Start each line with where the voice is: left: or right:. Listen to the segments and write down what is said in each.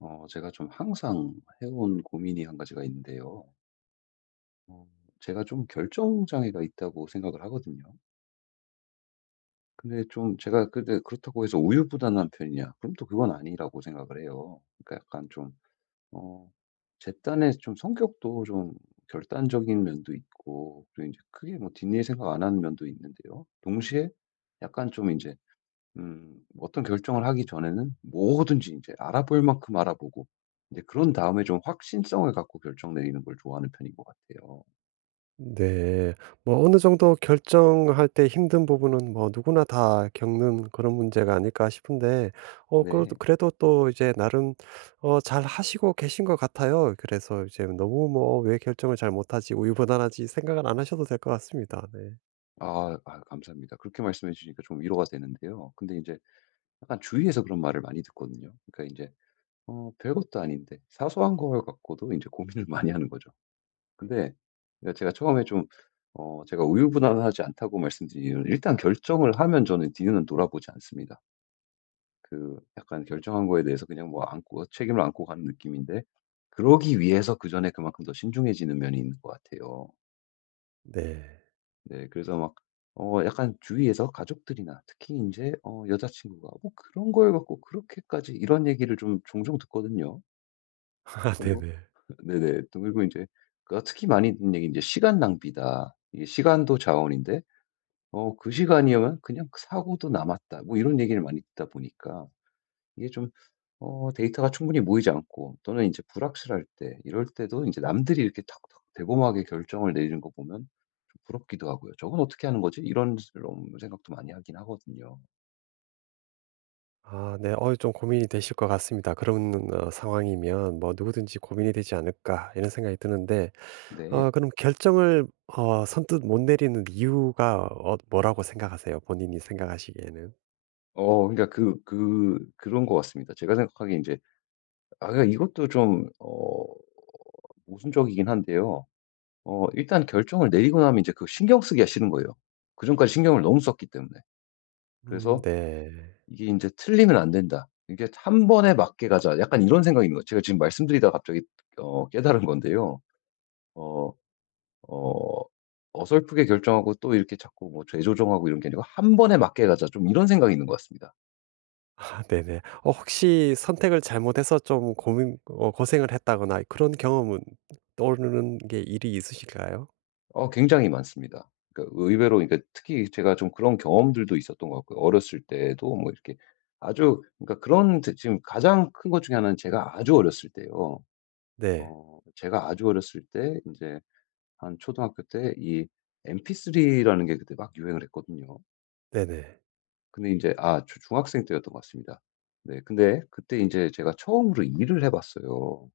left: 제가 좀 항상 해온 고민이 한 가지가 있는데요. 어, 제가 좀 결정장애가 있다고 생각을 하거든요. 근데 좀 제가 근데 그렇다고 해서 우유부단한 편이냐? 그럼 또 그건 아니라고 생각을 해요. 그러니까 약간 좀, 어, 제 딴에 좀 성격도 좀 결단적인 면도 있고, 그리고 이제 크게 뭐 뒷일 생각 안 하는 면도 있는데요. 동시에 약간 좀 이제 어떤 결정을 하기 전에는 뭐든지 이제 알아볼 만큼 알아보고 이제 그런 다음에 좀 확신성을 갖고 결정 내리는 걸 좋아하는 편인 것 같아요.
right: 네. 뭐 어느 정도 결정할 때 힘든 부분은 뭐 누구나 다 겪는 그런 문제가 아닐까 싶은데
left: 네.
right: 그래도 또 이제 나름 잘 하시고 계신 것 같아요. 그래서 이제 너무 뭐 '왜 결정을 잘 못하지? 우유부단하지?' 생각을 안 하셔도 될 것 같습니다. 네.
left: 아 아 감사합니다. 그렇게 말씀해 주시니까 좀 위로가 되는데요. 근데 이제 약간 주위에서 그런 말을 많이 듣거든요. 그러니까 이제 별것도 아닌데 사소한 걸 갖고도 이제 고민을 많이 하는 거죠. 근데 그러니까 제가 처음에 좀 제가 우유부단하지 않다고 말씀드린 이유는 일단 결정을 하면 저는 뒤는 돌아보지 않습니다. 그 약간 결정한 거에 대해서 그냥 뭐 안고 책임을 안고 가는 느낌인데 그러기 위해서 그전에 그만큼 더 신중해지는 면이 있는 것 같아요.
right: 네.
left: 네. 그래서 막 약간 주위에서 가족들이나 특히 이제 여자친구가 "뭐 그런 걸 갖고 그렇게까지." 이런 얘기를 좀 종종 듣거든요.
right: 아,
left: 그리고
right: 네네.
left: 네네. 또 그리고 이제 그 특히 많이 듣는 얘기는 이제 "시간 낭비다. 이게 시간도 자원인데 그 시간이면 그냥 사고도 남았다." 뭐 이런 얘기를 많이 듣다 보니까 이게 좀 데이터가 충분히 모이지 않고 또는 이제 불확실할 때 이럴 때도 이제 남들이 이렇게 탁탁 대범하게 결정을 내리는 거 보면 좀 부럽기도 하고요. '저건 어떻게 하는 거지?' 이런 생각도 많이 하긴 하거든요.
right: 아 네. 좀 고민이 되실 것 같습니다. 그런 상황이면 뭐 '누구든지 고민이 되지 않을까.' 이런 생각이 드는데
left: 네.
right: 그럼 결정을 선뜻 못 내리는 이유가 뭐라고 생각하세요? 본인이 생각하시기에는?
left: 그러니까 그런 것 같습니다. 제가 생각하기에 이제 아 그러니까 이것도 좀 모순적이긴 한데요. 일단 결정을 내리고 나면 이제 그 신경 쓰기가 싫은 거예요. 그전까지 신경을 너무 썼기 때문에. 그래서
right: 네.
left: 이게 인제 '틀리면 안 된다. 이게 한 번에 맞게 가자.' 약간 이런 생각인 거예요. 제가 지금 말씀드리다가 갑자기 깨달은 건데요. 어 어 어설프게 결정하고 또 이렇게 자꾸 뭐 재조정하고 이런 게 아니고 한 번에 맞게 가자.' 좀 이런 생각이 있는 것 같습니다.
right: 아 네네. 어 혹시 선택을 잘못해서 좀 고민 고생을 했다거나 그런 경험은 떠오르는 게 일이 있으실까요?
left: 굉장히 많습니다. 그러니까 의외로 그러니까 특히 제가 좀 그런 경험들도 있었던 것 같고요. 어렸을 때도 뭐 이렇게 아주 그러니까 그런 제 지금 가장 큰 것 중에 하나는 제가 아주 어렸을 때요.
right: 네.
left: 제가 아주 어렸을 때 인제 한 초등학교 때 이 MP3라는 게 그때 막 유행을 했거든요.
right: 네네.
left: 근데 인제 아 주 중학생 때였던 것 같습니다. 네. 근데 그때 인제 제가 처음으로 일을 해 봤어요.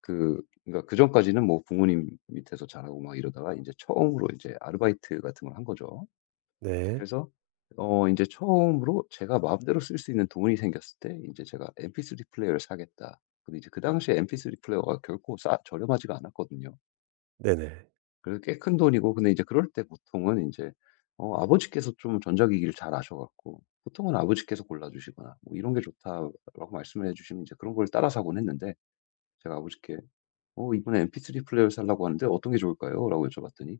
left: 그 그러니까 그전까지는 뭐 부모님 밑에서 자라고 막 이러다가 인제 처음으로 이제 아르바이트 같은 걸 한 거죠.
right: 네.
left: 그래서 인제 처음으로 제가 마음대로 쓸 수 있는 돈이 생겼을 때 인제 제가 'MP3 플레이어를 사겠다.' 근데 이제 그 당시에 MP3 플레이어가 결코 싸 저렴하지가 않았거든요.
right: 네네.
left: 그래도 꽤 큰 돈이고 근데 이제 그럴 때 보통은 이제 아버지께서 좀 전자기기를 잘 아셔 갖고 보통은 아버지께서 골라 주시거나 뭐 "이런 게 좋다."라고 말씀을 해 주시면 이제 그런 걸 따라 사곤 했는데 제가 아버지께 "어 이번에 MP3 플레이어 살라고 하는데 어떤 게 좋을까요?"라고 여쭤봤더니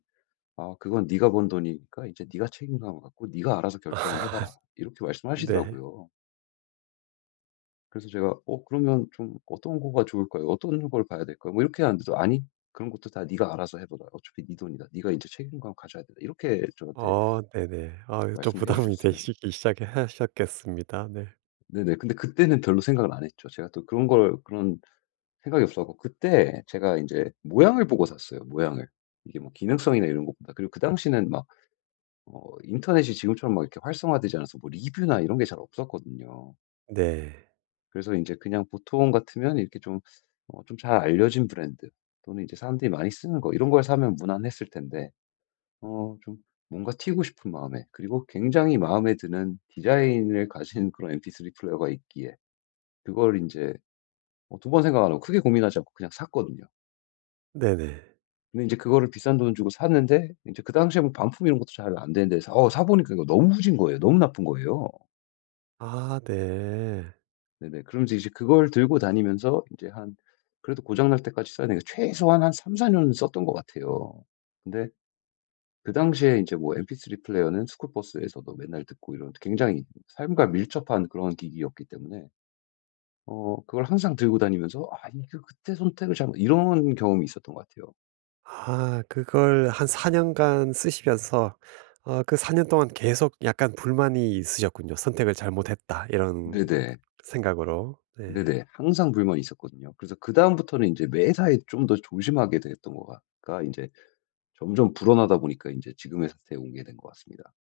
left: "아 그건 네가 번 돈이니까 이제 네가 책임감을 갖고 네가 알아서 결정을 해 봐라." 이렇게
right: 네.
left: 말씀하시더라고요. 그래서 제가 "어 그러면 좀 어떤 거가 좋을까요? 어떤 걸 봐야 될까요?" 뭐 이렇게 하는데도 "아니 그런 것도 다 네가 알아서 해 보라. 어차피 네 돈이다. 네가 이제 책임감 가져야 된다." 이렇게 저한테
right: 어 네네. 아 좀
left: 말씀을 해
right: 부담이
left: 주셨어요.
right: 되시기 시작해 하셨겠습니다. 네.
left: 네네. 근데 그때는 별로 생각을 안 했죠. 제가 또 그런 걸 그런 생각이 없어 갖고 그때 제가 이제 모양을 보고 샀어요, 모양을. 이게 뭐 기능성이나 이런 것보다. 그리고 그 당시는 막 인터넷이 지금처럼 막 이렇게 활성화되지 않아서 뭐 리뷰나 이런 게 잘 없었거든요.
right: 네.
left: 그래서 이제 그냥 보통 같으면 이렇게 좀 잘 알려진 브랜드 또는 이제 사람들이 많이 쓰는 거 이런 걸 사면 무난했을 텐데 좀 뭔가 튀고 싶은 마음에 그리고 굉장히 마음에 드는 디자인을 가진 그런 MP3 플레이어가 있기에 그걸 이제 두 번 생각 안 하고 크게 고민하지 않고 그냥 샀거든요.
right: 네네.
left: 근데 이제 그거를 비싼 돈 주고 샀는데 이제 그 당시에 뭐 반품 이런 것도 잘 안 되는데 사 보니까 이거 너무 후진 거예요. 너무 나쁜 거예요.
right: 아 네.
left: 네네. 그러면서 이제 그걸 들고 다니면서 이제 한 그래도 고장 날 때까지 써야 되니까 최소한 한 3~4 년은 썼던 것 같아요. 근데 그 당시에 인제 뭐 MP3 플레이어는 스쿨버스에서도 맨날 듣고 이런 굉장히 삶과 밀접한 그런 기기였기 때문에 그걸 항상 들고 다니면서 '아 이거 그때 선택을 잘못' 이런 경험이 있었던 것 같아요.
right: 아 그걸 한 4 년간 쓰시면서 어 그 4년 동안 계속 약간 불만이 있으셨군요. '선택을 잘못했다.' 이런
left: 네네.
right: 생각으로. 네.
left: 네네. 항상 불만이 있었거든요. 그래서 그다음부터는 인제 매사에 좀 더 조심하게 됐던 거가 가 인제 점점 불어나다 보니까 인제 지금의 사태에 온게 된 것 같습니다.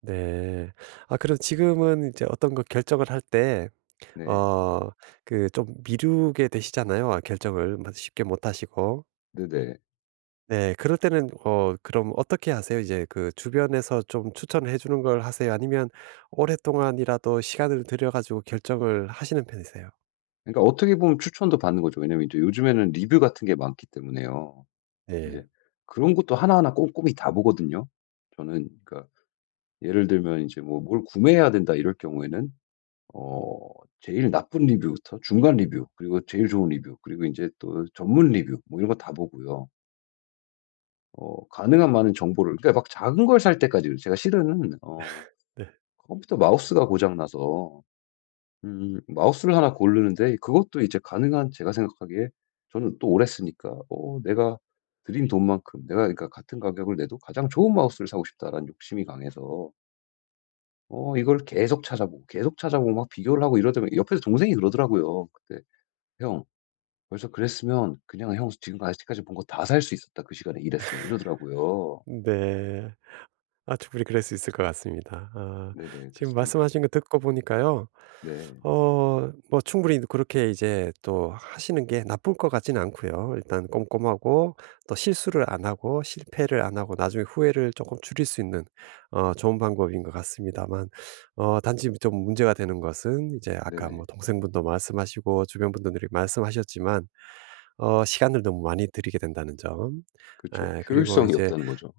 right: 네. 아 그럼 지금은 이제 어떤 거 결정을 할 때
left: 네.
right: 어 그 좀 미루게 되시잖아요. 아 결정을 막 쉽게 못 하시고.
left: 네네.
right: 네. 그럴 때는 그럼 어떻게 하세요? 이제 그 주변에서 좀 추천을 해 주는 걸 하세요? 아니면 오랫동안이라도 시간을 들여 가지고 결정을 하시는 편이세요?
left: 그러니까 어떻게 보면 추천도 받는 거죠. 왜냐면 이제 요즘에는 리뷰 같은 게 많기 때문에요. 이제
right: 네,
left: 그런 것도 하나하나 꼼꼼히 다 보거든요. 저는 그러니까 예를 들면 이제 뭐 뭘 구매해야 된다 이럴 경우에는 어 제일 나쁜 리뷰부터 중간 리뷰 그리고 제일 좋은 리뷰 그리고 이제 또 전문 리뷰 뭐 이런 거 다 보고요. 가능한 많은 정보를 그러니까 막 작은 걸 살 때까지 제가 실은
right: 네.
left: 컴퓨터 마우스가 고장 나서 마우스를 하나 고르는데 그것도 이제 가능한 제가 생각하기에 저는 또 오래 쓰니까 내가 들인 돈만큼 내가 그러니까 같은 가격을 내도 '가장 좋은 마우스를 사고 싶다.'라는 욕심이 강해서 이걸 계속 찾아보고 계속 찾아보고 막 비교를 하고 이러다 보니 옆에서 동생이 그러더라고요. 그때 "형 벌써 그랬으면 그냥 형 지금 아직까지 본 거 다 살 수 있었다. 그 시간에 일했으면." 이러더라고요.
right: 네. 아 충분히 그럴 수 있을 것 같습니다. 아
left: 네네. 그래서
right: 지금
left: 좀
right: 말씀하신 거 듣고 보니까요.
left: 네.
right: 어 뭐 충분히 그렇게 이제 또 하시는 게 나쁠 것 같지는 않고요. 일단 꼼꼼하고 또 실수를 안 하고 실패를 안 하고 나중에 후회를 조금 줄일 수 있는 좋은 방법인 것 같습니다만 단지 좀 문제가 되는 것은 이제 아까
left: 네네.
right: 뭐 동생분도 말씀하시고 주변 분들이 말씀하셨지만 시간을 너무 많이 들이게 된다는 점.
left: 그렇죠,
right: 에, 그리고
left: 효율성이
right: 이제
left: 없다는 거죠.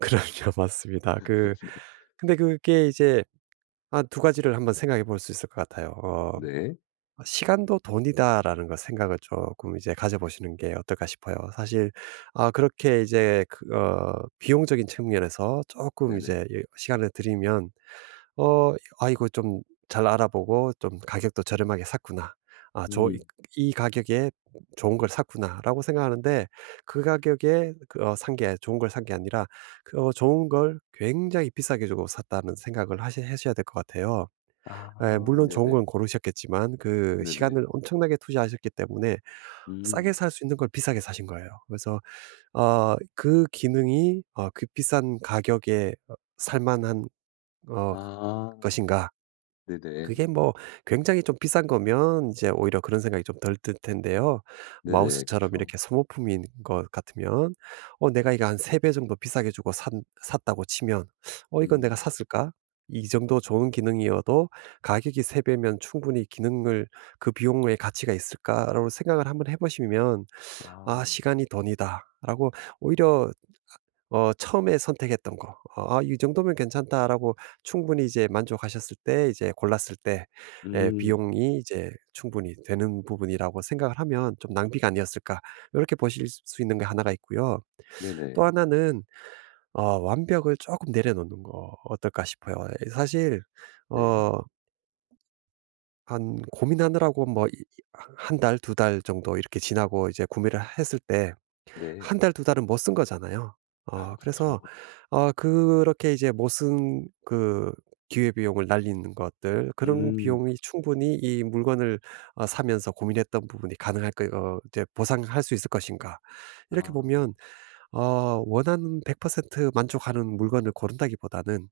right: 그럼요. 맞습니다. 그, 근데 그게 이제 한 두 가지를 한번 생각해 볼 수 있을 것 같아요. 어
left: 네.
right: '시간도 돈이다.'라는 거 생각을 쪼끔 이제 가져보시는 게 어떨까 싶어요. 사실 아 그렇게 이제 그 비용적인 측면에서 쪼끔
left: 네네.
right: 이제 이 시간을 들이면 어 아이고 좀 잘 알아보고 좀 '가격도 저렴하게 샀구나. 아 저 이
left: 음.
right: 이 가격에 좋은 걸 샀구나.'라고 생각하는데 그 가격에 그 산 게 좋은 걸 산 게 아니라 그 좋은 걸 굉장히 비싸게 주고 샀다는 생각을 하셔야 될 것 같아요. 예,
left: 아
right: 물론 좋은
left: 네네.
right: 건 고르셨겠지만 그
left: 네네.
right: 시간을 엄청나게 투자하셨기 때문에 싸게
left: 음.
right: 살 수 있는 걸 비싸게 사신 거예요. 그래서 어 그 기능이 그 비싼 가격에 살 만한 어
left: 아
right: 것인가. 그게
left: 네네.
right: 뭐 굉장히 좀 비싼 거면 이제 오히려 그런 생각이 좀 덜 들 텐데요.
left: 네네.
right: 마우스처럼
left: 그쵸.
right: 이렇게 소모품인 것 같으면 내가 이거 한 3배 정도 비싸게 주고 산 샀다고 치면 '어 이건 내가
left: 음.
right: 샀을까? 이 정도 좋은 기능이어도 가격이 3 배면 충분히 기능을, 그 비용의 가치가 있을까?'라고 생각을 한번 해 보시면 '아
left: 아.
right: 시간이 돈이다.'라고, 오히려 처음에 선택했던 거, '아 이 정도면 괜찮다.'라고 충분히 이제 만족하셨을 때, 이제 골랐을 때 예
left: 음.
right: 비용이 이제 충분히 되는 부분이라고 생각을 하면 '좀 낭비가 아니었을까.' 이렇게 보실 수 있는 게 하나가 있고요. 또
left: 네네.
right: 하나는 완벽을 조금 내려놓는 거 어떨까 싶어요. 예, 사실
left: 네.
right: 어 한 고민하느라고 뭐 한 달 두 달 정도 이렇게 지나고 이제 구매를 했을 때
left: 네.
right: 한 달 두 달은 못 쓴 거잖아요.
left: 아
right: 어 그래서
left: 그쵸.
right: 그렇게 이제 못 쓴 그 기회비용을 날리는 것들, 그런
left: 음.
right: 비용이 충분히 이 물건을 사면서 고민했던 부분이 가능할 거 이제 보상할 수 있을 것인가. 이렇게
left: 아.
right: 보면 원하는 100% 만족하는 물건을 고른다기보다는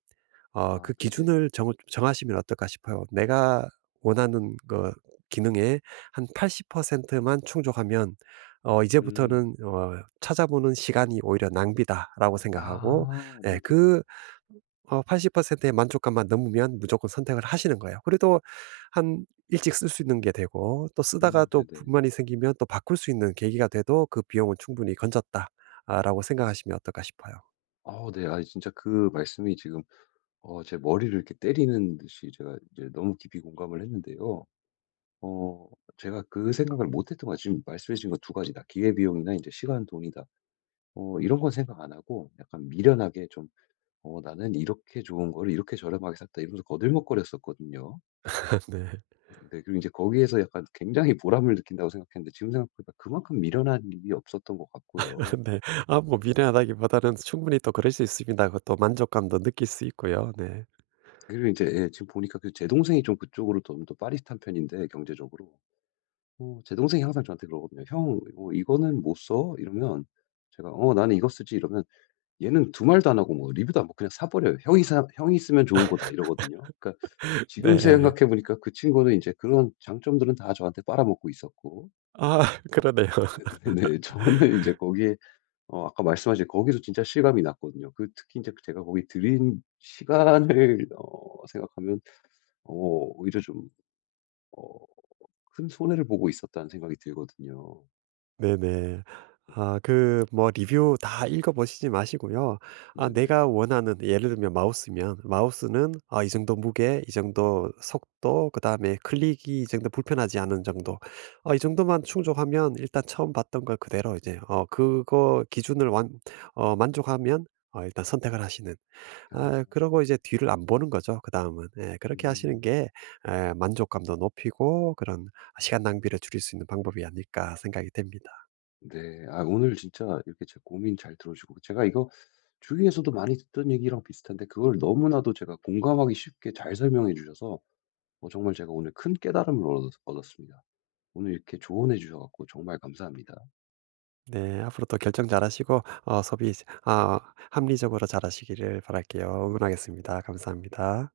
left: 아
right: 그
left: 네네.
right: 기준을 정 정하시면 어떨까 싶어요. 내가 원하는 거, 기능의 한 80%만 충족하면
left: 음.
right: 이제부터는 '찾아보는 시간이 오히려 낭비다.'라고 생각하고
left: 아
right: 예
left: 네네.
right: 그 어 80%의 만족감만 넘으면 무조건 선택을 하시는 거예요. 그래도 한, 일찍 쓸 수 있는 게 되고 또 쓰다가 또
left: 네네.
right: 불만이 생기면 또 바꿀 수 있는 계기가 돼도 그 비용은 충분히 건졌다. 아 라고 생각하시면 어떨까 싶어요.
left: 네. 아 진짜 그 말씀이 지금 제 머리를 이렇게 때리는 듯이 제가 이제 너무 깊이 공감을 했는데요. 어 제가 그 생각을 못 했던 거 지금 말씀해 주신 거 두 가지 다 기회비용이나 이제 시간, 돈이다. 이런 건 생각 안 하고 약간 미련하게 좀 '어 나는 이렇게 좋은 거를 이렇게 저렴하게 샀다.' 이러면서 거들먹거렸었거든요.
right: 네.
left: 근데 그리고 이제 거기에서 약간 굉장히 보람을 느낀다고 생각했는데 지금 생각보니까 그만큼 미련한 일이 없었던 것 같고요.
right: 근데 아 뭐 미련하다기보다는 충분히 또 그럴 수 있습니다. 그 또 만족감도 느낄 수 있고요. 네.
left: 그리고 이제 예 지금 보니까 그 제 동생이 좀 그쪽으로 좀 더 빠릿한 편인데 경제적으로 제 동생이 항상 저한테 그러거든요. "형 어 이거는 못 써?" 이러면 제가 "어 나는 이거 쓰지." 이러면 얘는 두 말도 안 하고 뭐 리뷰도 안 보고 그냥 사 버려요. "형이 사 형이 쓰면 좋은 거다." 이러거든요. 그러니까 지금
right: 네.
left: 생각해 보니까 그 친구는 이제 그런 장점들은 다 저한테 빨아먹고 있었고
right: 아 그러네요.
left: 네네. 저는 이제 거기에 아까 말씀하신 거기서 진짜 실감이 났거든요. 그 특히 이제 제가 거기 들인 시간을 생각하면 오히려 좀 어 큰 손해를 보고 있었다는 생각이 들거든요.
right: 네네.
left: 네.
right: 아 그 뭐 리뷰 다 읽어 보시지 마시고요. 아 내가
left: 네네.
right: 원하는, 예를 들면 마우스면 마우스는 아 이 정도 무게, 이 정도 속도, 그다음에 클릭이 이 정도 불편하지 않은 정도, 아 이 정도만 충족하면 일단 처음 봤던 걸 그대로 이제 그거 기준을 완 만족하면 일단 선택을 하시는,
left: 아.
right: 아 그러고 이제 뒤를 안 보는 거죠 그다음은. 예 그렇게 하시는
left: 음.
right: 게 예 만족감도 높이고 그런 '시간 낭비를 줄일 수 있는 방법이 아닐까.' 생각이 됩니다.
left: 네. 아 오늘 진짜 이렇게 제 고민 잘 들어주고 제가 이거 주위에서도 많이 듣던 얘기랑 비슷한데 그걸 너무나도 제가 공감하기 쉽게 잘 설명해 주셔서 정말 제가 오늘 큰 깨달음을 얻었습니다. 오늘 이렇게 조언해 주셔 갖고 정말 감사합니다.
right: 네, 앞으로도 결정 잘하시고 소비, 아 합리적으로 잘하시기를 바랄게요. 응원하겠습니다. 감사합니다.